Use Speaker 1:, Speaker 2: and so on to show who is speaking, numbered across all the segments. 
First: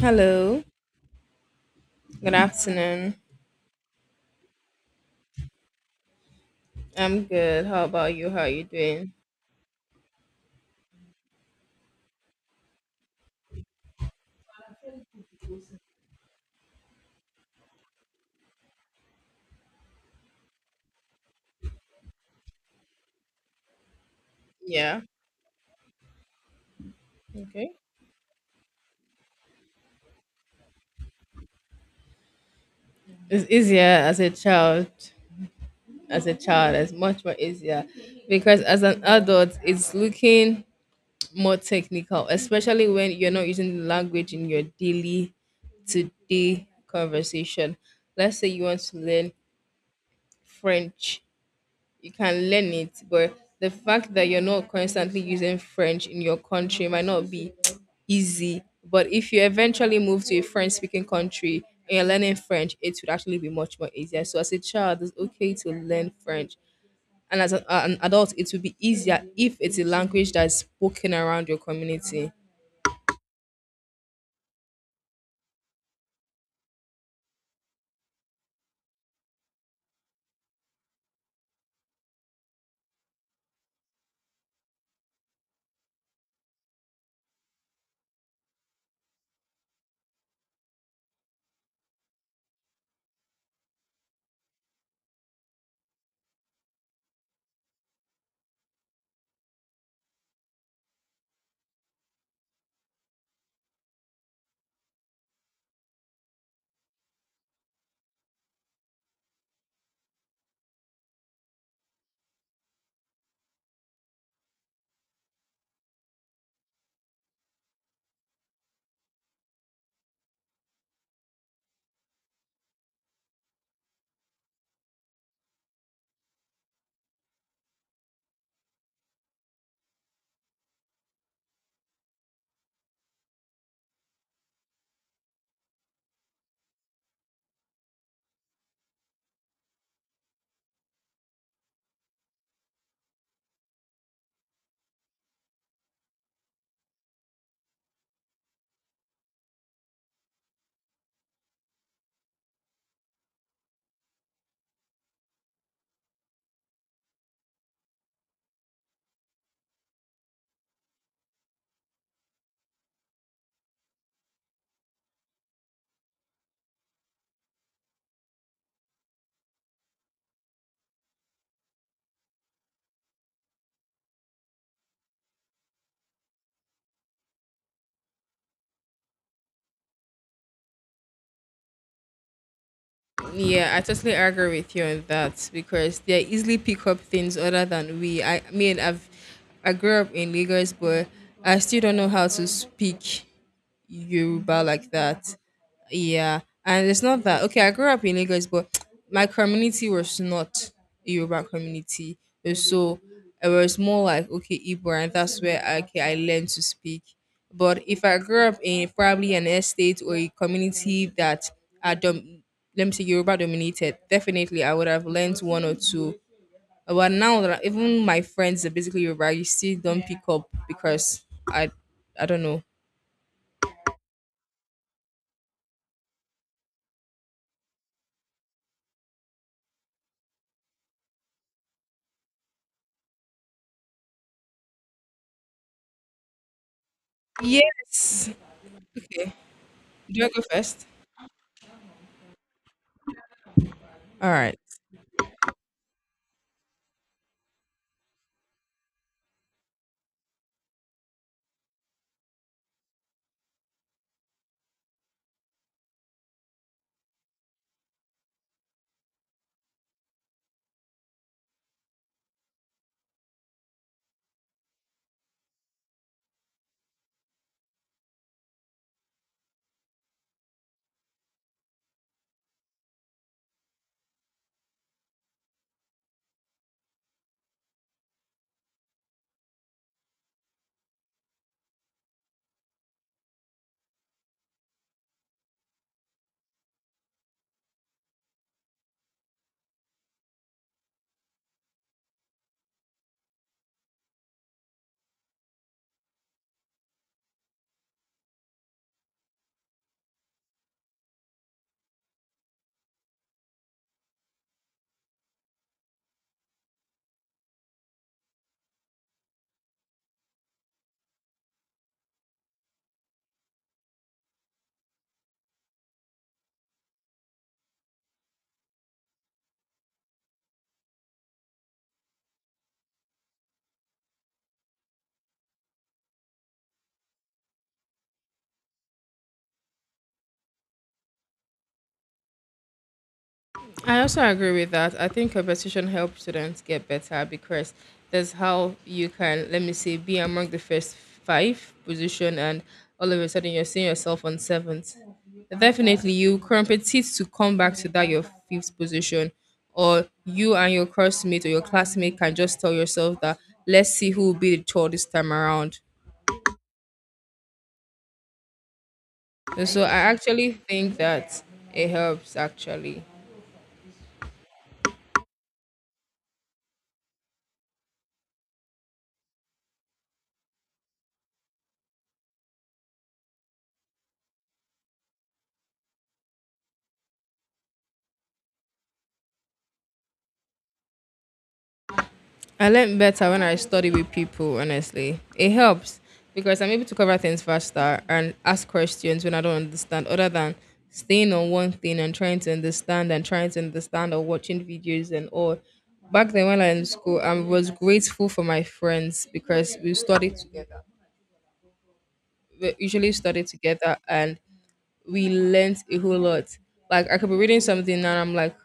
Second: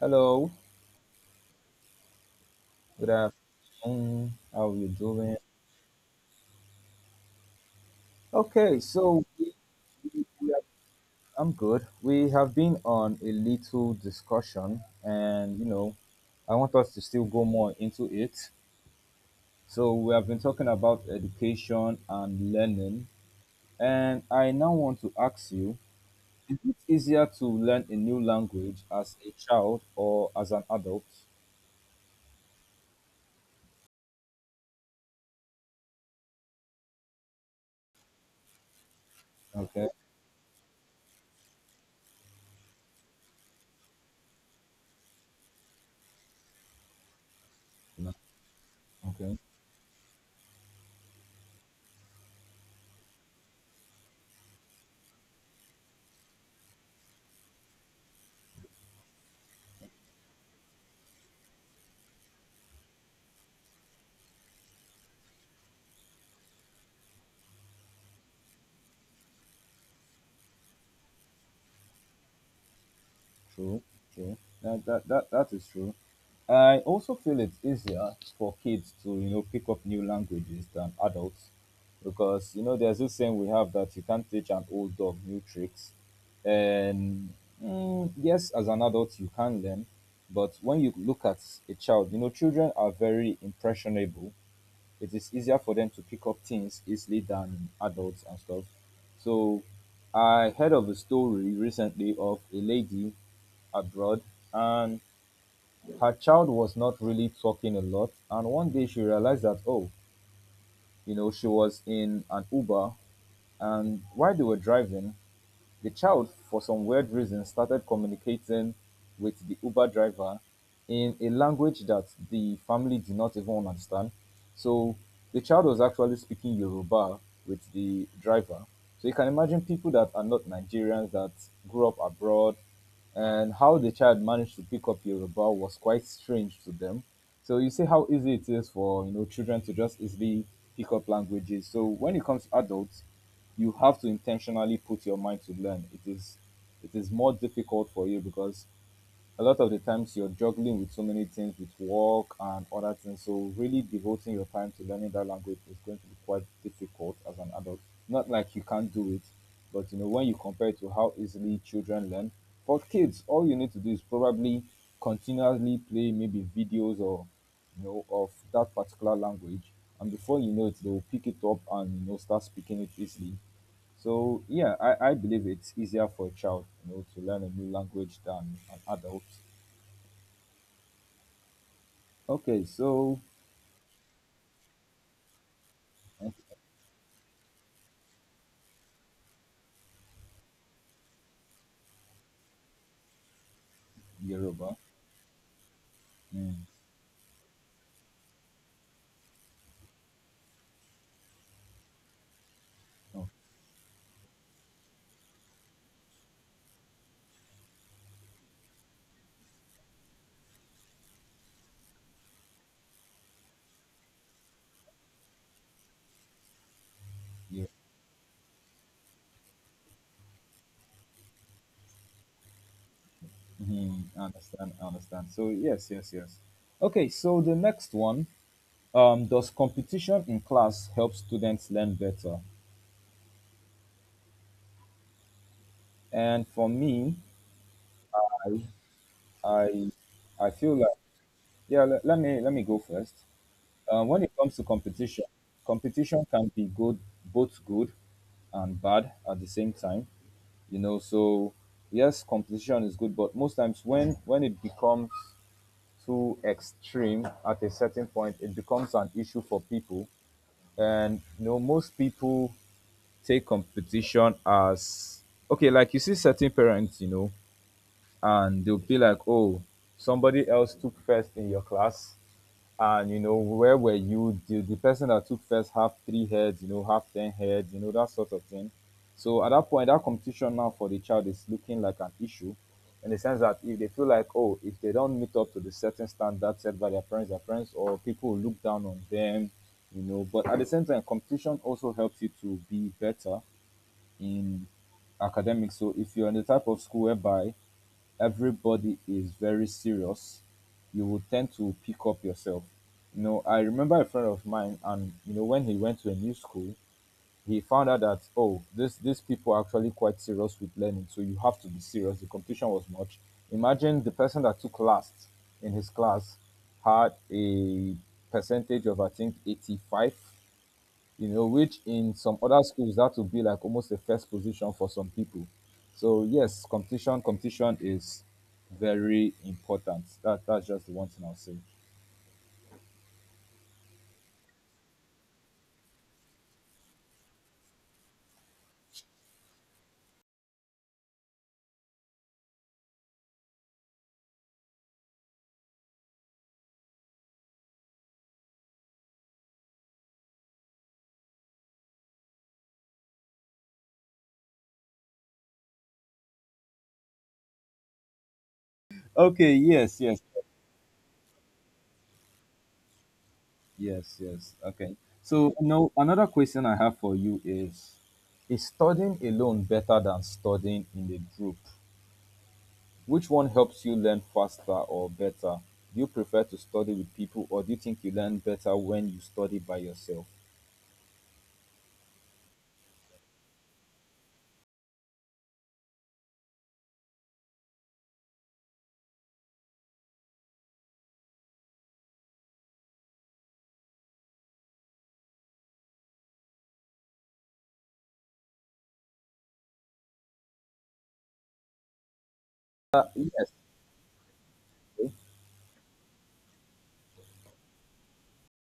Speaker 1: Hello,
Speaker 2: Hello. Good
Speaker 1: good
Speaker 2: afternoon.
Speaker 1: afternoon. How are you doing?
Speaker 2: I'm good. How about you? How are you
Speaker 1: Okay,
Speaker 2: doing?
Speaker 1: we, we have, I'm good. We have been on a little discussion, and I want us to still go more into it. So we have been talking about education and learning, and I now want
Speaker 2: Yeah.
Speaker 1: to ask you: Is it easier to
Speaker 2: Okay.
Speaker 1: learn a new language as a child or as an adult?
Speaker 2: It's easier as a child. As a child, it's much more easier because as an adult,
Speaker 1: Okay.
Speaker 2: it's looking more technical, especially when you're not using the language in your daily to day conversation.
Speaker 1: No.
Speaker 2: Let's say you want to learn
Speaker 1: Okay.
Speaker 2: French. You can learn it, but the fact that you're not constantly using French in your country might not be easy. But if you eventually move to a French speaking country and you're learning French, it would actually be much more easier. So as a child, it's okay to learn French. And as an adult, it will be easier if it's a language that's spoken around your community.
Speaker 1: True. True. That is true. I also feel it's easier for kids to, pick up new languages than adults because, there's this saying we have that you can't teach an old dog new tricks. And yes, as an adult, you can learn. But when you look at a child, children are very impressionable. It is easier for them to pick up things easily than adults and stuff. So I heard of a story recently of a lady abroad, and her child was not really talking a lot. And one day she realized that, oh, she was in an Uber. And while they were driving, the child, for some weird reason, started communicating with the Uber driver in a language that the family did not even understand. So the child was actually speaking Yoruba with the driver. So you can imagine people that are not Nigerians that grew up abroad, and how the child managed to pick up Yoruba was quite strange to them. So you see how easy it is for children to just easily pick up languages. So when it comes to adults, you have to intentionally put your mind to learn. It is more difficult for you because a lot of the times you're juggling with so many things with work and other things, so really devoting your time to learning that language is going to be quite difficult as an adult. Not like you can't do it, but when you compare it to how easily children learn, for kids all you need to do is probably continually play maybe videos or of that particular language, and before you know it they will pick it up and start speaking it easily. So yeah, I believe it's easier for a child, to learn a new language than an adult. Okay, so
Speaker 2: Yeah, I totally agree with you on that because they
Speaker 1: okay,
Speaker 2: easily pick up things other than we. I mean, I grew up in Lagos, but I still don't know how to speak Yoruba
Speaker 1: Yoruba.
Speaker 2: like that. Yeah,
Speaker 1: Mm,
Speaker 2: and it's not that okay. I grew up in Lagos, but my community was not a Yoruba community. It So
Speaker 1: oh,
Speaker 2: it was more like okay, Igbo, and that's where okay, I learned to speak. But if I grew up in probably an estate or a community that are let me say Yoruba dominated, definitely I would have learned one or two. But now that
Speaker 1: yeah.
Speaker 2: even my friends are basically Yoruba, you still don't pick up because I I don't know.
Speaker 1: Mhm, I understand. I understand. So yes, yes, yes. Okay, so the next one. Does competition in class help students learn better? And for me,
Speaker 2: Yes.
Speaker 1: I
Speaker 2: Okay.
Speaker 1: I
Speaker 2: Do I go
Speaker 1: I feel
Speaker 2: first?
Speaker 1: like yeah. Let me go first. When
Speaker 2: All
Speaker 1: it comes
Speaker 2: right.
Speaker 1: to competition, competition can be good, both good and bad at the same time, you know. So yes, competition is good, but most times, when it becomes too extreme at a certain point, it becomes an issue for people. And most people take competition as okay, like you see certain parents, and they'll be like, "Oh, somebody else took first in your class." And where were you? The person that took first have three heads, have ten heads, that sort of thing. So at that point, that competition now for the child is looking like an issue, in the sense that if they feel like, oh, if they don't meet up to the certain standard set by their parents, their friends or people will look down on them. But at the same time, competition also helps you to be better in academics. So if you're in the type of school whereby everybody is very serious, you will tend to pick up yourself. I remember a friend of mine, and when he went to a new school, he found out that, oh, this these people are actually quite serious with learning, so you have to be serious. The competition was much. Imagine the person that took last in his class had a percentage of, I think, 85, which in some other schools that would be like almost a first position for some people. So yes, competition is very important. That's just the one thing I'll say.
Speaker 2: I also agree with that. I think competition helps students get better because that's how you can, let me say, be among the first five position, and all of a sudden you're seeing yourself on seventh. Definitely, you compete to come back to that your fifth position, or you and your classmate or your classmate can just tell yourself that let's see who will be the tall this time around.
Speaker 1: Okay,
Speaker 2: And so I
Speaker 1: yes, yes,
Speaker 2: actually think that it helps actually.
Speaker 1: yes, yes. Okay. So no, another question I have for you is studying alone better than studying in a group? Which one helps you learn faster or better? Do you prefer to study with people, or do you think you learn better when you study by yourself?
Speaker 2: I learn better when I study with people, honestly. It helps because I'm able to cover things faster and ask questions when I don't understand, other than staying on one thing and trying to understand and trying to understand or watching videos and all. Back then, when I was in school, I was grateful for my friends because we studied together. We usually studied together and we learnt a whole lot. Like I could be reading something and I'm like,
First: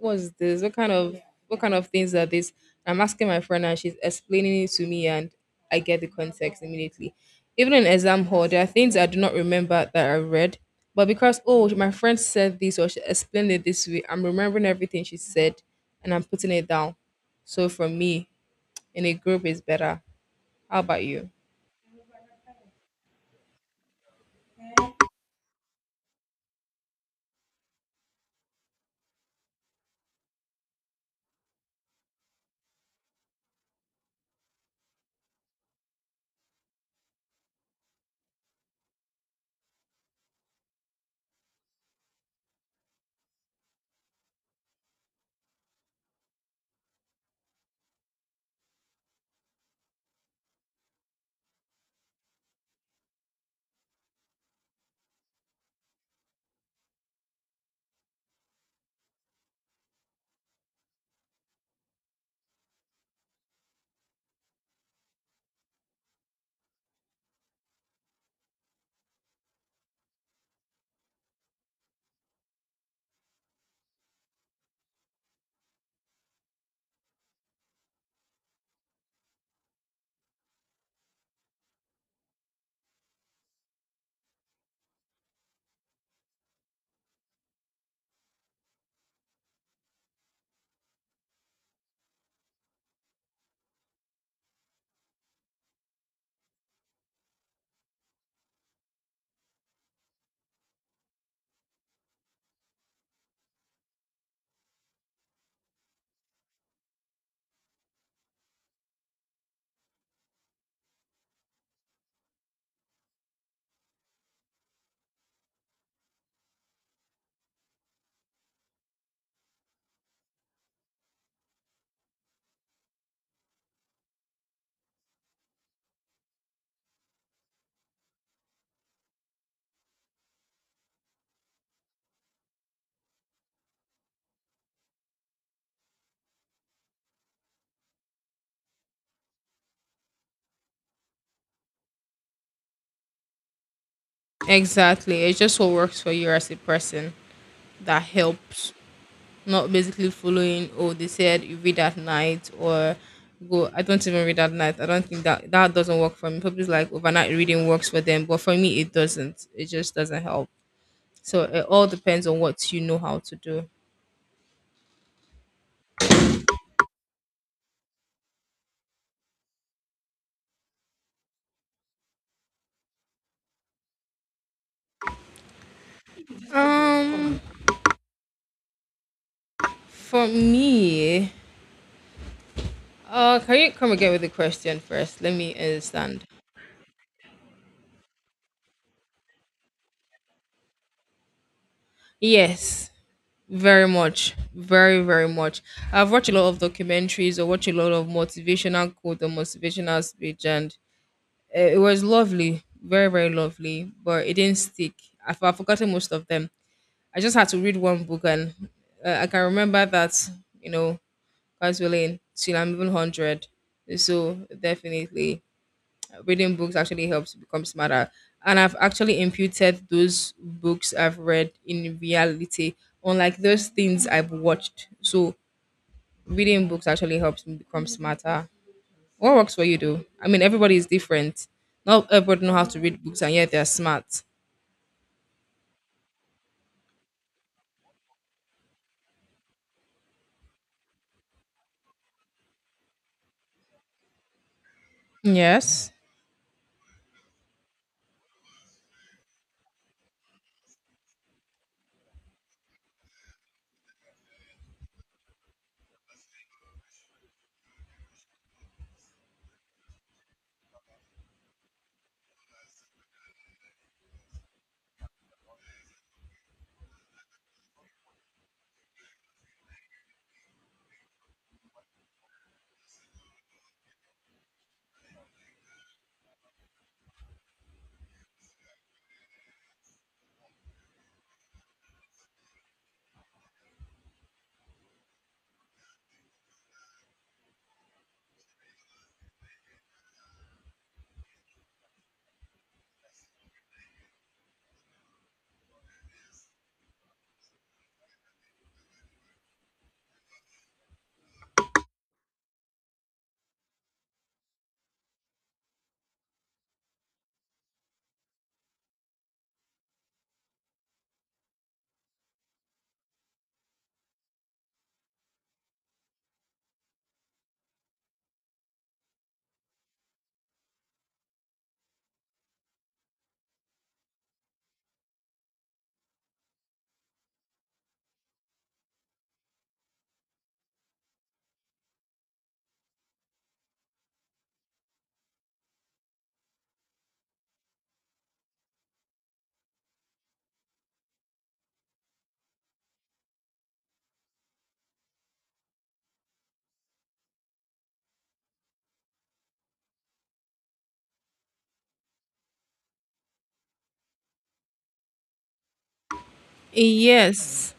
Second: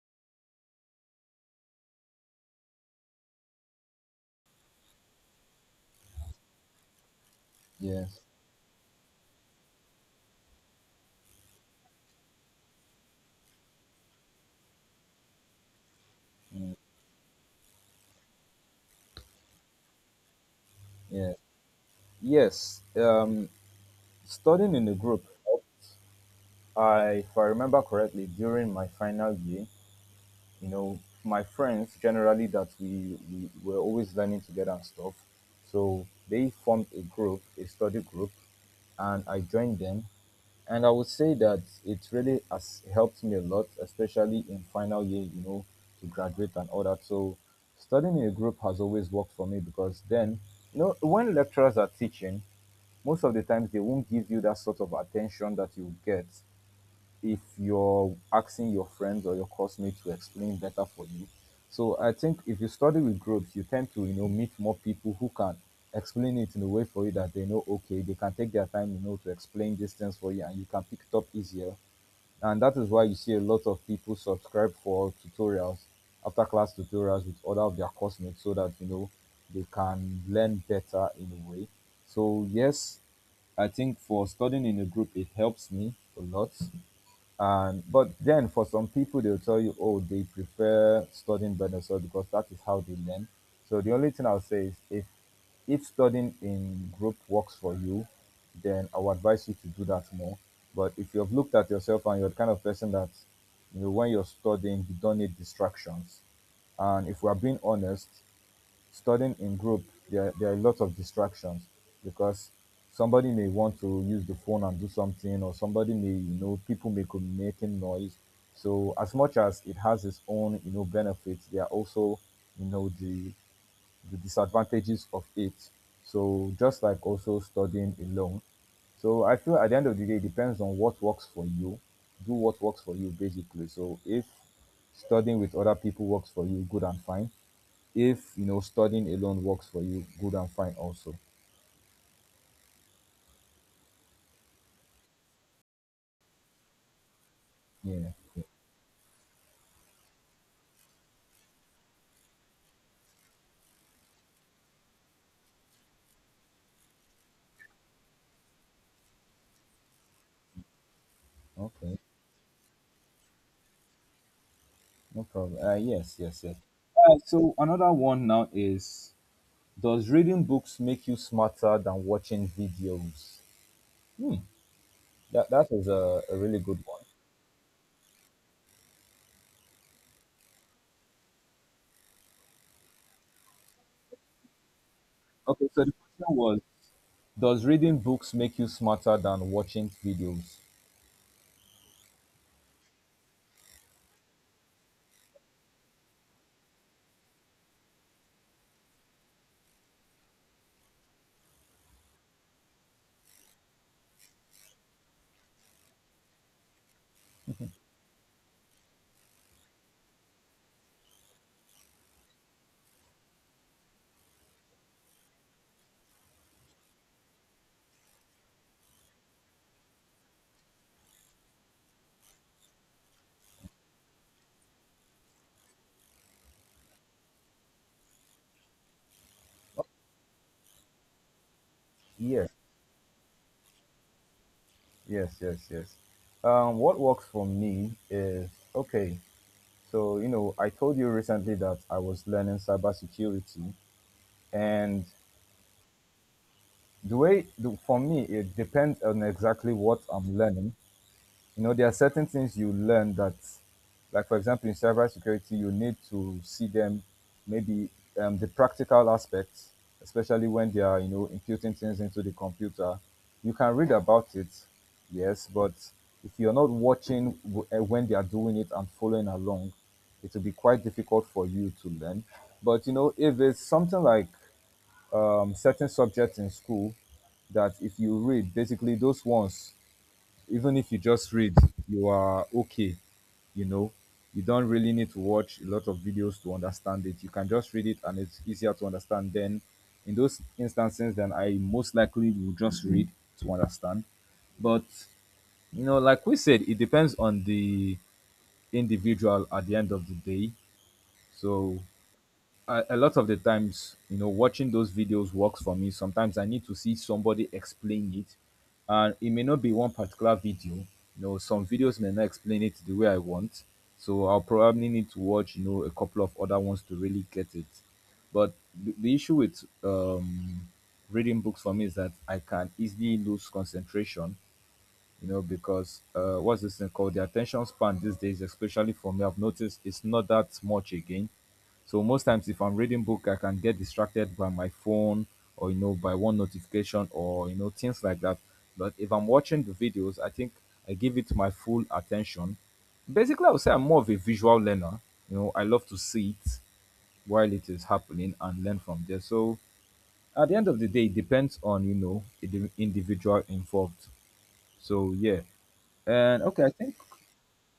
Speaker 2: what's this? What kind of things are this? I'm asking my friend and she's explaining it to me and I get the context immediately. Even in
Speaker 1: Yes.
Speaker 2: exam hall, there are things I do not remember that I read. But because oh my friend said this or she explained it this way, I'm remembering everything she said and I'm putting it
Speaker 1: Mm.
Speaker 2: down. So for me, in a group is better. How about you?
Speaker 1: Yeah. Yes, studying in the group helped. If I remember correctly, during my final year, my friends generally that we were always learning together and stuff. So they formed a group, a study group, and I joined them. And I would say that it really has helped me a lot, especially in final year, to graduate and all that. So studying in a group has always worked for me because then, when lecturers are teaching, most of the times they won't give you that sort of attention that you get if you're asking your friends or your classmates to explain better for you. So I think if you study with groups, you tend to meet more people who can explain it in a way for you, that they know okay, they can take their time, to explain these things for you, and you can pick it up easier. And that is why you see a lot of people subscribe for tutorials, after class tutorials with other of their classmates, so that they can learn better in a way. So yes, I think for studying in a group it helps me a lot. And But then for some people they'll tell you, oh, they prefer studying by themselves because that is how they learn. So the only thing I'll say is, if studying in group works for you, then I would advise you to do that more. But if you've looked at yourself and you're the kind of person that, when you're studying, you don't need distractions. And if we're being honest, studying in group, there are lots of distractions because somebody may want to use the phone and do something, or somebody may you know people may be making noise. So as much as it has its own, benefits, there are also, you know the the disadvantages of it, so just like also studying alone. So I feel at the end of the day it depends on what works for you. Do what works for you, basically. So if studying with other people works for you, good and fine. If studying alone works for you, good and fine also.
Speaker 2: Exactly. It's just what works for you as a person that
Speaker 1: Yeah. Yeah.
Speaker 2: helps, not basically following, oh they said you read at night or go. I don't even read at night. I don't think that, that doesn't work for me. People's like overnight reading works for them, but for me it doesn't. It just doesn't help. So it all
Speaker 1: Okay.
Speaker 2: depends on what you know how to do.
Speaker 1: No problem. Yes, yes, yes. So another one now is: does reading books make you smarter than watching videos? Hmm. That is a really good one.
Speaker 2: um for me, can you come again with the question first? Let me
Speaker 1: Okay, so the
Speaker 2: understand.
Speaker 1: question was: does reading books make you smarter than watching videos?
Speaker 2: Yes, very much, very very much. I've watched a lot of documentaries or watched a lot of motivational quote or motivational speech and it was lovely, very very lovely, but it didn't stick. I've forgotten most of them. I just had to read one book, and I can remember that, you know, God's willing, till I'm even 100. So definitely, reading books actually helps you become smarter. And I've actually imputed those books I've read in reality, unlike those things I've watched. So reading books actually helps me become smarter. What works for you though? I mean, everybody is different. Not everybody
Speaker 1: Yes,
Speaker 2: know how to read books, and yet they are smart.
Speaker 1: yes, yes, yes. What works for me is okay. So I told you recently that I was learning cybersecurity. And
Speaker 2: Yes.
Speaker 1: for me, it depends on exactly what I'm learning. There are certain things you learn that, like, for example, in cybersecurity, you need to see them, maybe the practical aspects, especially when they are, imputing things into the computer. You can read about it, yes, but if you're not watching, when they are doing it and following along, it will be quite difficult for you to learn. But if it's something like certain subjects in school that if you read, basically those ones, even if you just read, you are okay. You know, you don't really need to watch a lot of videos to understand it. You can just read it and it's easier to understand. Then, in those instances, then I most likely will just read to understand. But, like we said, it depends on the individual at the end of the day. So a lot of the times, watching those videos works for me. Sometimes I need to see somebody explain it, and it may not be one particular video. Some videos may not explain it the way I want, so I'll probably need to watch, a couple of other ones to really get it. But the issue with reading books for me is that I can easily lose concentration, because what's this thing called? The attention span these days, especially for me, I've noticed it's not that much again. So most times, if I'm reading book, I can get distracted by my phone or by one notification or things like that. But if I'm watching the videos, I think I give it my full attention. Basically, I would say I'm more of a visual learner. I love to see it while it is happening and learn from there. So at the end of the day, it depends on, the individual involved. So yeah, and okay, I think
Speaker 2: Yes.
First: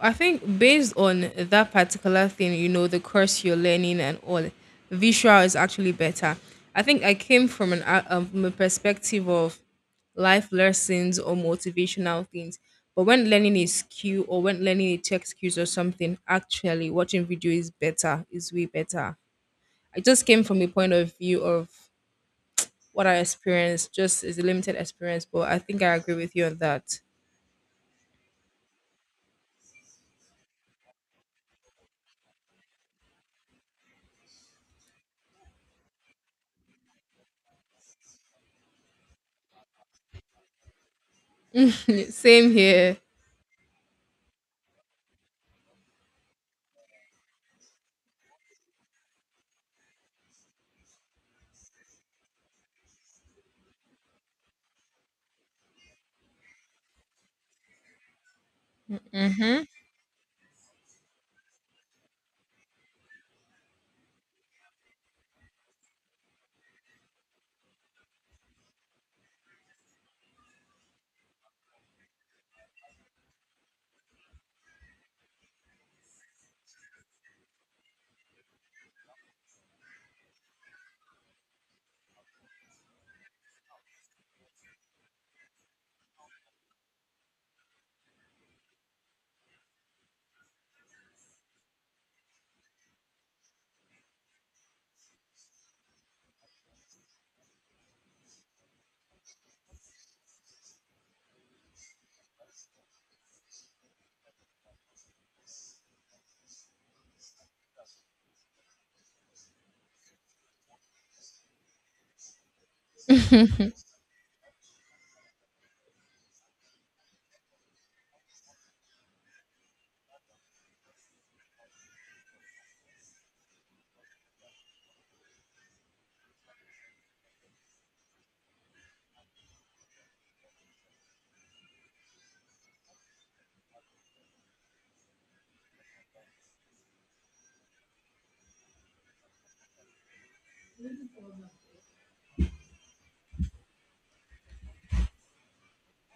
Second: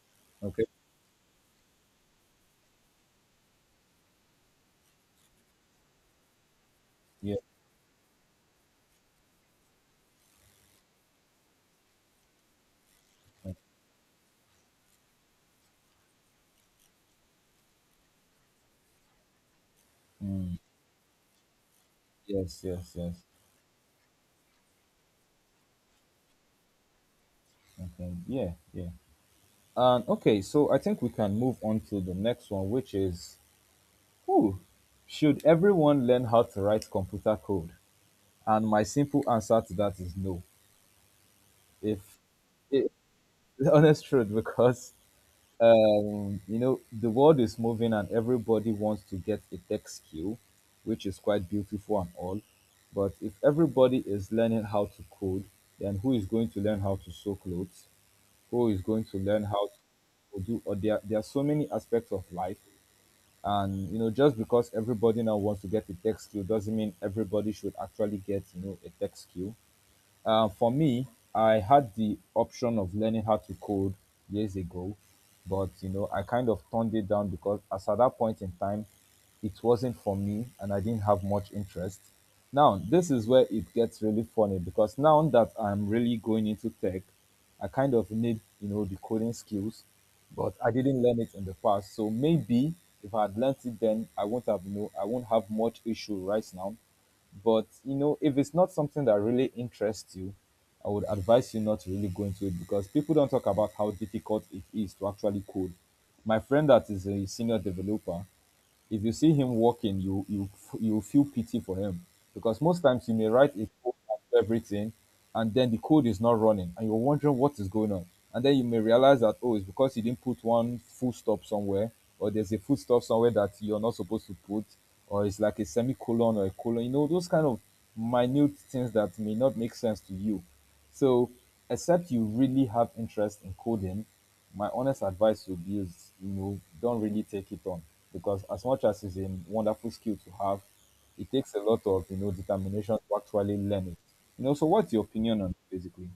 Speaker 2: I think
Speaker 1: okay,
Speaker 2: based on that particular thing, the course you're learning and all, visual is actually better. I think I
Speaker 1: yeah,
Speaker 2: came from a perspective of life lessons or motivational things. But when
Speaker 1: uh,
Speaker 2: learning is Q or when learning it to excuse or something, actually watching video is better, is way better. I just came from a point of view of
Speaker 1: yes, yes,
Speaker 2: what I
Speaker 1: yes.
Speaker 2: experienced just is a limited experience, but I think I agree with you on that.
Speaker 1: Okay, yeah, yeah. And okay, so I think we can move on to the next one, which is, ooh, should everyone learn how to write computer code? And my simple answer to that is no. If
Speaker 2: Same
Speaker 1: it,
Speaker 2: here.
Speaker 1: The honest truth, because the world is moving and everybody wants to get a tech skill, which is quite beautiful and all. But if everybody is learning how to code, then who is going to learn how to sew clothes? Who is going to learn
Speaker 2: hmm
Speaker 1: how to do? Or there are so many aspects of life, and just because everybody now wants to get a tech skill doesn't mean everybody should actually get, a tech skill. For me, I had the option of learning how to code years ago, but I kind of turned it down because as at that point in time, it wasn't for me and I didn't have much interest. Now, this is where it gets really funny because now that I'm really going into tech, I kind of need, the coding skills, but I didn't learn it in the past. So maybe if I had learned it then, I won't have much issue right now. But if it's not something that really interests you, I would advise you not to really go into it because people don't talk about how difficult it is to actually code. My friend that is a senior developer, if you see him walking, you feel pity for him, because most times you may write a code and everything, and then the code is not running, and you're wondering what is going on, and then you may realize that, oh, it's because you didn't put one full stop somewhere, or there's a full stop somewhere that you're not supposed to put, or it's like a semicolon or a colon, those kind of minute things that may not make sense to you. So, except you really have interest in coding, my honest advice would be is, don't really take it on, because as much as it's a wonderful skill to have, it takes a lot of, determination to actually learn it. So what's your opinion on it, basically?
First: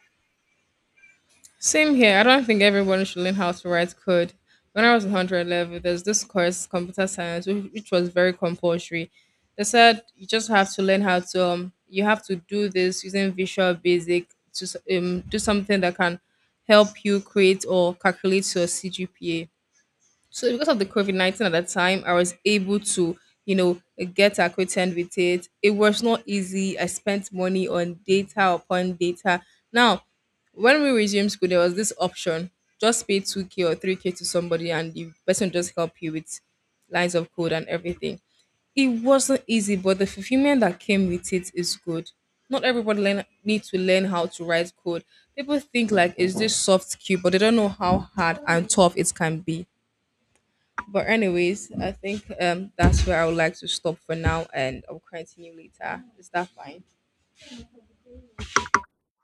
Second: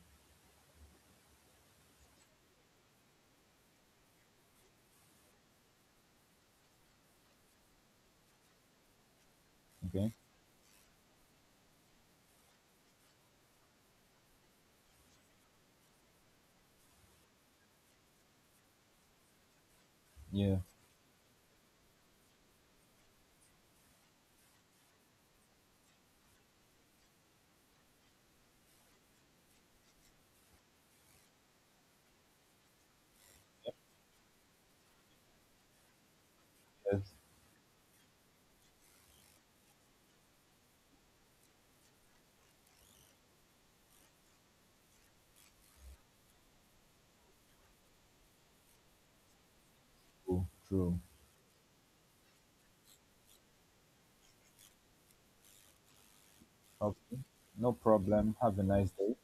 Speaker 2: Same here. I don't think everyone should learn how to write code. When I was in 100 level, there's this course, computer science, which was very compulsory. They said
Speaker 1: Okay.
Speaker 2: you have to do this using Visual Basic to do something that can help you create or calculate your CGPA. So
Speaker 1: Yeah.
Speaker 2: because of the COVID-19 at that time, I was able to, you know, get acquainted with it. It was not easy. I spent money on data upon data. Now, when we resumed school, there was this option: just pay 2K or 3K to somebody, and the person just help you with
Speaker 1: Yes.
Speaker 2: lines of code and everything. It wasn't easy, but the fulfillment that came with it is good. Not everybody needs to learn how to write code. People think like it's this soft skill, but they don't know how hard and tough it can be.
Speaker 1: True. True.
Speaker 2: But anyways, I think that's where I would like to stop for now and I'll continue later. Is that fine?
Speaker 1: Okay. No problem. Have a nice day.